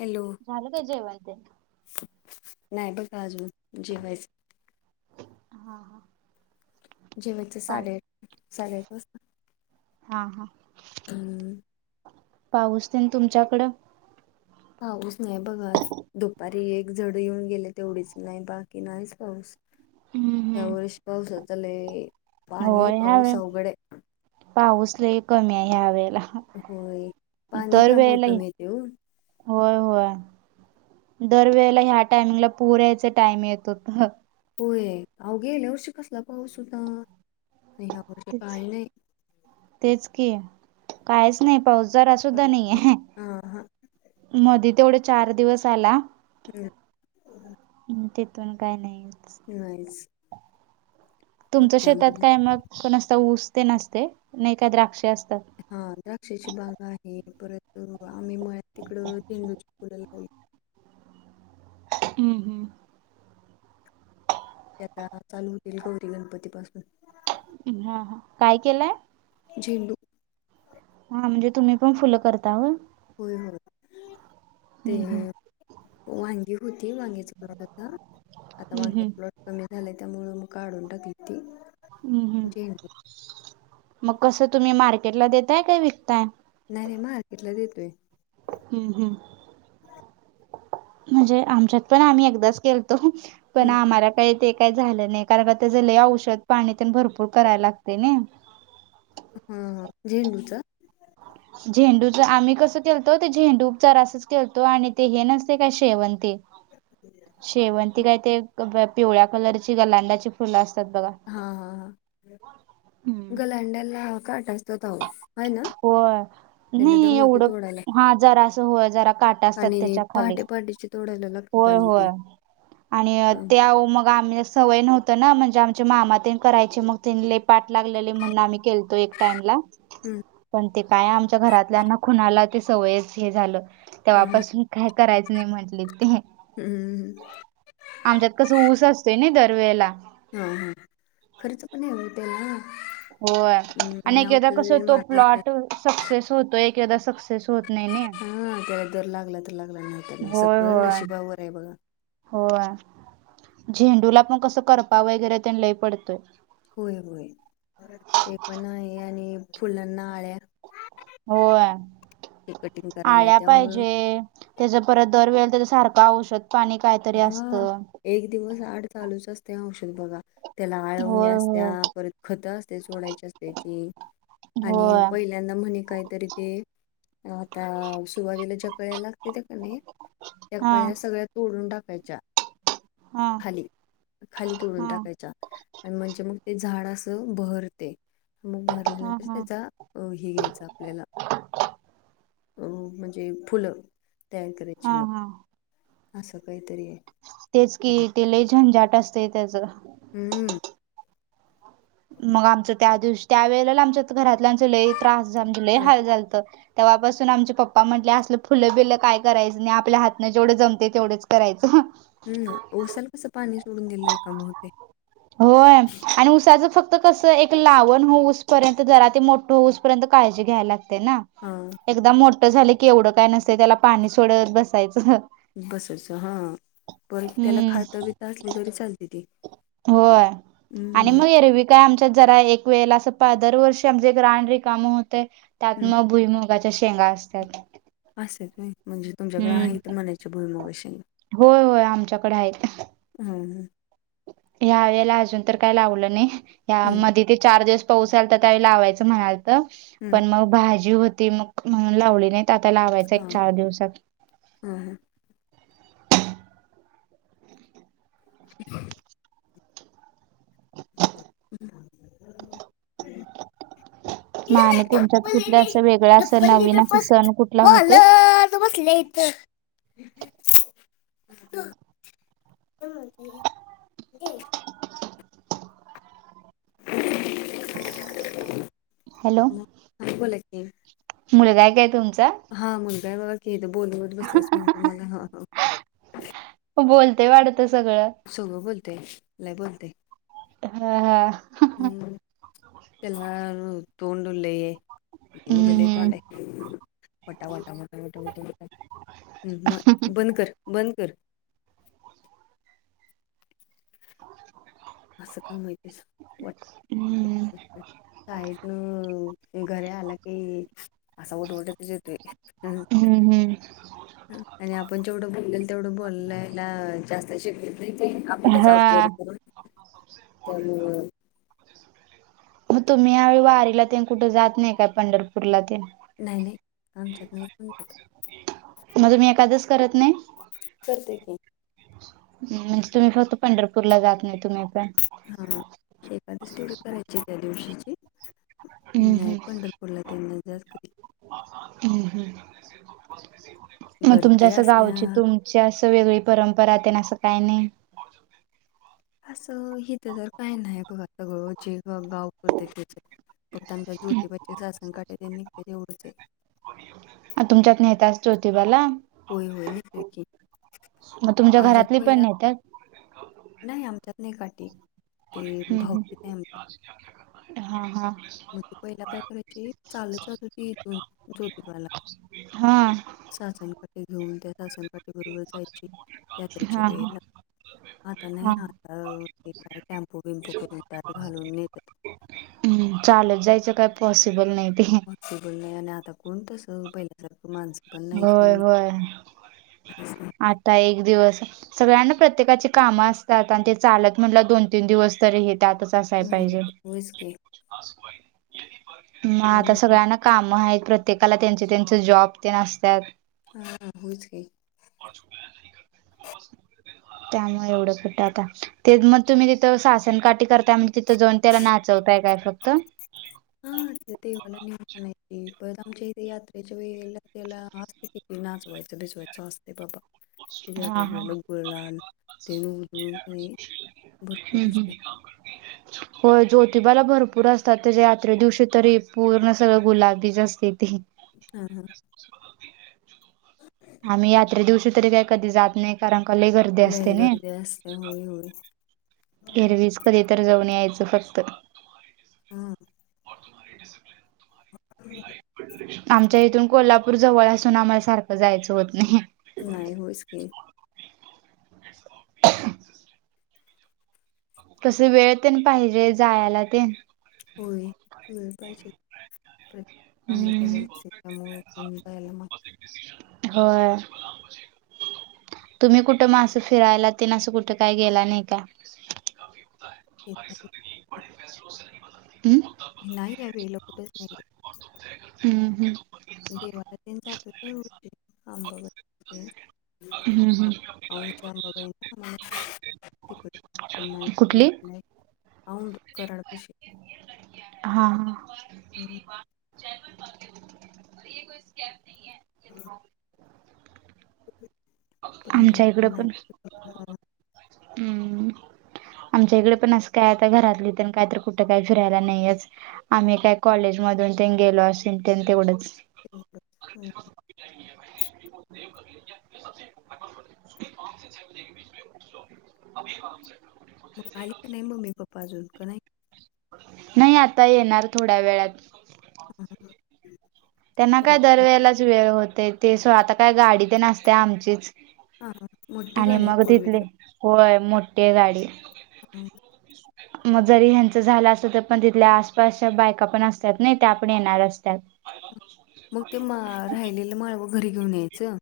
Hello झालं काय जेवण तेन? नाही बघा, अजून जेवायचं. हा हा. जेवायचं पाऊ साडेआठ साडेआठ वाजता. हा हा. हम्म, पाऊस तेन तुमच्याकडं? पाऊस नाई बघ आज. दुपारी एक जड येऊन गेले तेवढीच, नाही बाकी नाहीच पाऊस. हम्म, ह्या हम्म. वळेस पावसाचा लय पाणी होय, ह्यावेळी पाऊस अवघड आहे पाऊस लय कमी हाय ह्या वेळेला. होय, पाणी दर त्यामुळं वेळेला कमी येतय ओ. होय होय. दरवेळेला ह्या, टायमिंगला पुर यायच टाइम येत होत. होय. ह गेल्या वर्षी कसला पाऊस होता. आणि ह्या वर्षी तेच काही नाही. तेच की. कायच नाही पाऊस. जरा सुद्धा नाही आहे. हा हा मध्ये तेवढा चार दिवस आला. हम्म. हम, तिथून काय नाहीच. नाहीच. मग तुमच शेतात त्यामुळे काय मग, काय नुसता ऊस तेन असतय नाही काय द्राक्ष असतात? हा, द्राक्षाची बाग आहे परत, आम्ही मळ्यात तिकडं झेंडूची फूलं लावलेत. हम्म. हम्म. ते आता चालू होतील गौरी गणपती पासून. हा, हा, काय केलंय? झेंडू- हा, म्हणजे तुम्ही पण फुलं करता होय? होय, होय, ते हम्म हम्म वांगी होती, वांग्याच कड आता- आता हम्म वांगी हम्म ऊलट कमी झाले, त्यामुळ मग काढून टाकलेत ते. हम्म हम्म मग कसं तुम्ही मार्केटला देताय का विकताय? नाही मार्केटला देतोय. हम्म, हम्. म्हणजे आमच्यात पण आम्ही एकदाच केेलतो. पण हं, आम्हाला काही ते- काय झालं नाही. कारण का त्याच लय औषध पाणी न ते भरपूर करायला लागतय ना? हा, हा, झेंडू का? झेंडूच. आम्ही कसं केलतो? ते झेंडू उपचार असच केलतो. आणि ते हे नसतय काय शेवंती - शेवंती काय ते पिवळ्या कलरची, गलांडाची फुलं असतात बघा. हा, हा, हा हम्म. गलांड्याला काट असतात अहो. आहे ना होय. त्याला नाही दमवते एवढं, तोडायला हा जरा असं हो जरा काटा असत आणि पहाटे पहाटेचे तोडायला होय लागतात [unintelligible] होय. आणि हं, त्या मग आम्ही- सवय नव्हत ना? म्हणजे आमच्या मामा न ते करायचे. मग तनी लय पाठ लागलेले म्हणून आम्ही केलतो एक टाइमला- हम्म. पण ते काय आमच्या घरातल्याना कूणाला ते सगळंच हे झालं. हं, तेव्हापासून काय - करायचं नाही म्हटले तुम्ही. हम्मम,, हम. आमच्यात कसं ऊस असतोय ना? दरवेळेला. हा, हा, खर्च पण आहे हो त्या्ला. होय. आणि एकादा कस होतो मारायला लागतंय प्लॉट सक्सेस होतोय, एकादा सक्सेस होत नाही नाई? जर लागला तर लागला, नाही तर नाही, होय सगळं होय नशिबावर आहे बघा. होय. झेंडूला पण कसं करपा वगैरे त्यां लई पडतोय. होय, होय. ते पण आहे आणि फुलांना आळ्या- होय. ते कटिंग करायला आळ्या त्यामुळं पाहिजे- त्याज परत, दरवेेळे त्याच्या सारखं औषध पाणी कायतरी हा असतं. एक दिवस आड चालूच असतय औषध बघा. त्याला होय आळवण्या असत्या. होय परत खतं असतय सोडायची असतेची. आणि होय पहिल्यांदा म्हणे काहीतरी ते- आता सुरवातीला ज्या कळ्या लागतेत्या का नाही? त्या हा कळ्या सगळ्यात- तोडून टाकायच्या हा खाली. खाली तोडून हा टाकायच्या. आणि म्हणजे मग ते झाड असं बहरते. मग हा बहरल्यावर हा त्याचा- अ हे घ्यायचं आपल्याला. अ म्हणजे फुलं. तयार करायची हा मग. हा असं काहीतरी आहे. तेच कि. त्याला ते लई छान झंझाट असतय त्याचं. हम्म. मग आमचं त्या दिवशी, त्या वेळेला आमच्या घरातल्याचं लय त्रास आमच लय ह हाल झालतं. तेव्हापासून आमचे पप्पा म्हटले असलं फुलं बिलं काय करायचं नाही. आपल्या हातनं जेवढे जमतय तेवढेच करायचं. हम, उसाला कसं पाणी सोडून दिलंय काम होतय होय आणि उसाचं फक्त फ कसं एक लावण होऊस पर्यंत, जरा ते मोठं होऊस पर्यंत काळजी घ्यायला लागते ना? हा. एकदा मोठं झाले की एवढं काय नसत त्याला पाणी सोडत बसायचं बसच हं पण त्याला हम्म खात बित असली तरी चालते ती होय आणि हम्म मग एरवी काय आमच्यात जरा एक वेळेला असं दरवर्षी आमचे एक राहन र कामं होते त्यात हम्म मग भुईमग मुगाच्या शेंगा असतात. असय व्हय म्हणजे तुमच्याकडे हम्म आहे तर म्हनायच्या भुईमूगच्या शेंगा होय होय आमच्याकडे आहेत. हम ह ह्या वेळेला अजून तर काय लावलं नाही, या हम्म मध्ये ते चार दिवस पाउसा आला तर त्यावेवेली लावायच म्हणाल तर, हम्म पण मग भाजी होती मग म्हणून लावली नाही. ते आता लावायच एक चार दिवसात. हम. ह. ह [inaudible] म आणि तुमच्यात कुठल्या अस वेगळ असं ढप्पल्ली नवीन असं सण कुठला होते? तू बसले यथ हा [inaudible] [unintelligible] हॅलो? हा बोला की मुलं काय काय तुमचा? हा मुलगाय बघा कि बोलवत बसल्यास म्हणते मला हा हा हो बोलतेय वाटत सगळं? सगळं बोलतय लय बोलतय हा हा हम्म त्याला तोड उलये, म लई हम्म तोडे वटा वटाटा वटाटाटा बंद कर बंद कर असं का माहितेस वा? हम्म. शाळेतन घरी आला की, असा ओरडत ओरडतच येतोय हम्. हम्म हम्म आणि आपण जेवढं बोलले, तेवढं बोलायला जास्त शिके नाही ताई आपण त्याच हा ऑबजरव करू त्यामुळं मग तुम्ही यावेळी वारीला ते, कुठे जात नाही काय पंढरपूरला ते? नाही नाही आमच्यात नाही कोणत म्हणजे तुम्ही एकादशी करत नही? करते की हम म्हणजे तुम्ही फक्त पंढरपूर ला जात नाही तुम्ही पण? हा एकादस तेवढ करायची त्या दिवशीची हम्म नाही पंढरपूरला त्यांना जास् कध हम हम मग तुमच्या गर्दी असं गावची असत्या तुम चीं असं वेगळी परंपरा त्या ना असं काही नाही. असं इिथं तर काय नाही बघा सगळं जे गाव करते तेच फक्त आमच्या ज्योतीबाचेासन काठे आहे मी ते तेवढचं आहे. अ तुमच्यात नेट असतील ज्योतिबाला? होय होय मग तुमच्या आमच्यात घरातली पण पहिला नेतात नाही आमच्यात नाही काठी, ते हम्म भाऊकित आहे आम हा हा. मग ती पहिल काय करायचे चालत जातं होती इथून जोतिबाला हा. सासणकाटे घेऊन त्या सासणकाठीे बरोबर जायची [unintelligible] यात्रेच्या हा हा वेळेला आता नाही हा या अ ते काही टॅम्पू विम्पू करून त्यात घालून नेत हम्म चालत जायचं काय पॉसिबल नाही ते? [unintelligible] बोल आणि आता कोण तस पहिला होय होय काहीच नाही आता एक दिवस सगळ्यांना प्रत्येकाची कामं असतात आणि ते चालत म्हटलं दोन तीन दिवस तरी हे त्यातच पायजेल मोडते होयच की तर आता त्यामुळे सगळ्यांना काम आहेत प्रत्येकाला त्यांचे त्यांचे जॉब तेन असतात हा होयच कि त्यामुळे एवढं कुट आता ते मग तुम्ही तिथं सासण काठी करता म्ह तर जावुन त्या्ला नाचवताय काय फक्त हा अ देवला कनी इमच्या यातेच्या व ते किती नाच व्हायचं बेसवायचं असते बाबा हा हा शिवाला गुळ लाल तेून काही भरपूर असते हो जोतिबाला भरपूर असतात त्याच्या यात्रे दिवशी तरी पूर्ण सगळं गुलाबीच असते ते हा हा ह आम्ही यात्रे दिवशी तरी काही कधी जात नाही कारण का लय गर्दी गर्दी असते लय ना गर्दी असते होय होय एरवी हच कधी तरर जाऊन यायचं फक्त हम आमच्या इथून कोल्हापूर जवळ असून आम्हाला सारखं जायचं होत नाही नाही होयच की कस वेळ ते पाहिजे जायला ते होय वेळ पाहिजे कामुळेला हम्म सणयला त्यामुळे हो तुम्ही कुठं मग असं फिरायला ते असं कुठे काही गेला नाही का ते हमम नाही आहे वे ल कुठेच नाही हम्म हम् देवाला जात आंबाबाई हम्म, हम्म. आमच्या आबाबाई क कुठली ना द कराड पाशी हा हा हम् ह पण ह्या आमच्या इकडं वेळेला नाही पण हा हम् आमच्या इकडे पण असं काय आता घरातली तर काय तर कुठं काही फिरायला नाहीच आम्ही काय कॉलेज मधून तेन गेलो असेल ते तेवढंच ह आ [unintelligible] मग आली का नाही मम्मी पप्पा अजून का नाही नाही, आता येणार थोड्या वेळात. हा [inaudible] त्यांना काय सव्वा दरवेेळेलाच वेळ होतेय, ते आता काय गाडी ते असते आमचीच. हा, मोठी आणि गाडीय मग फोर तिथले व्हहीलर. होय मोठी गाडी. ह मग जरी ह्यांचं झालं असत तर पण तिथल्या आसपासच्या बायका पण असतात ना त्या पण येणार असतात मग ते म राहिलेलं माळवं, घरी घेऊन यायचं.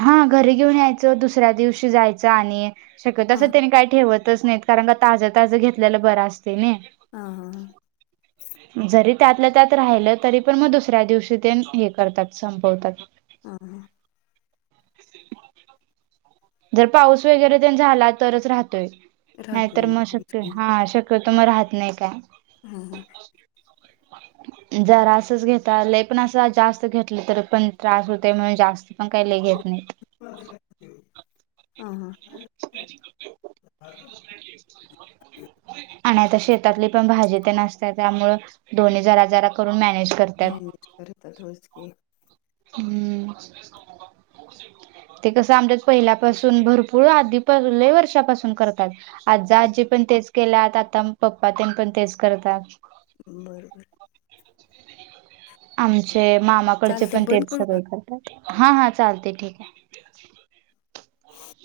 हा, घरी घेऊन यायचं, दुसऱ्या दिवशी जायचं, आणि शक्यतो हां असं त्यानी काही ठेवतच नाहीत, कारण का ताज ताज घेतल्याला बरा असते नी. हा हां हां. ह [inaudible] जरी त्यातलं त्यात राहिलं, तरी पण मग दुसऱ्या दिवशी ते हे करतात, संपवतात. हम्म हम्म. जर पाऊस वगैरे झाला तरच राहतोय राहतोय नाहीतर मग होच शक्य, की हा, शक्य क तस म राहत नाही काय. हा हा [inaudible] च [inaudible] जरा असच घेतालं, पण असं जास्त घेतलं तर, पण त्रास होते, म्हणून जास्त काय लई घेत नाही. ह [inaudible] [unintelligible] हां हां. आणि आता शेतातली पण, भाजी ते असते त्यामुळ, दोनी जरा, जरा करून, मॅनेज करत मॅनेज करता थोडेसक हम्म. ते कसं आमच्यात पहिल्यापासून, भरपूर आधी पहिले वर्षापासून करतात. आजा आजी पण तेच केल्या, आता पप्पा त्यांन पण तेच करतात. बरोबर [inaudible] आमचे मामाकडचे चालते पण बंद तेच करू का सगळे करतात, हा हा चालते, ठीके. ह [inaudible]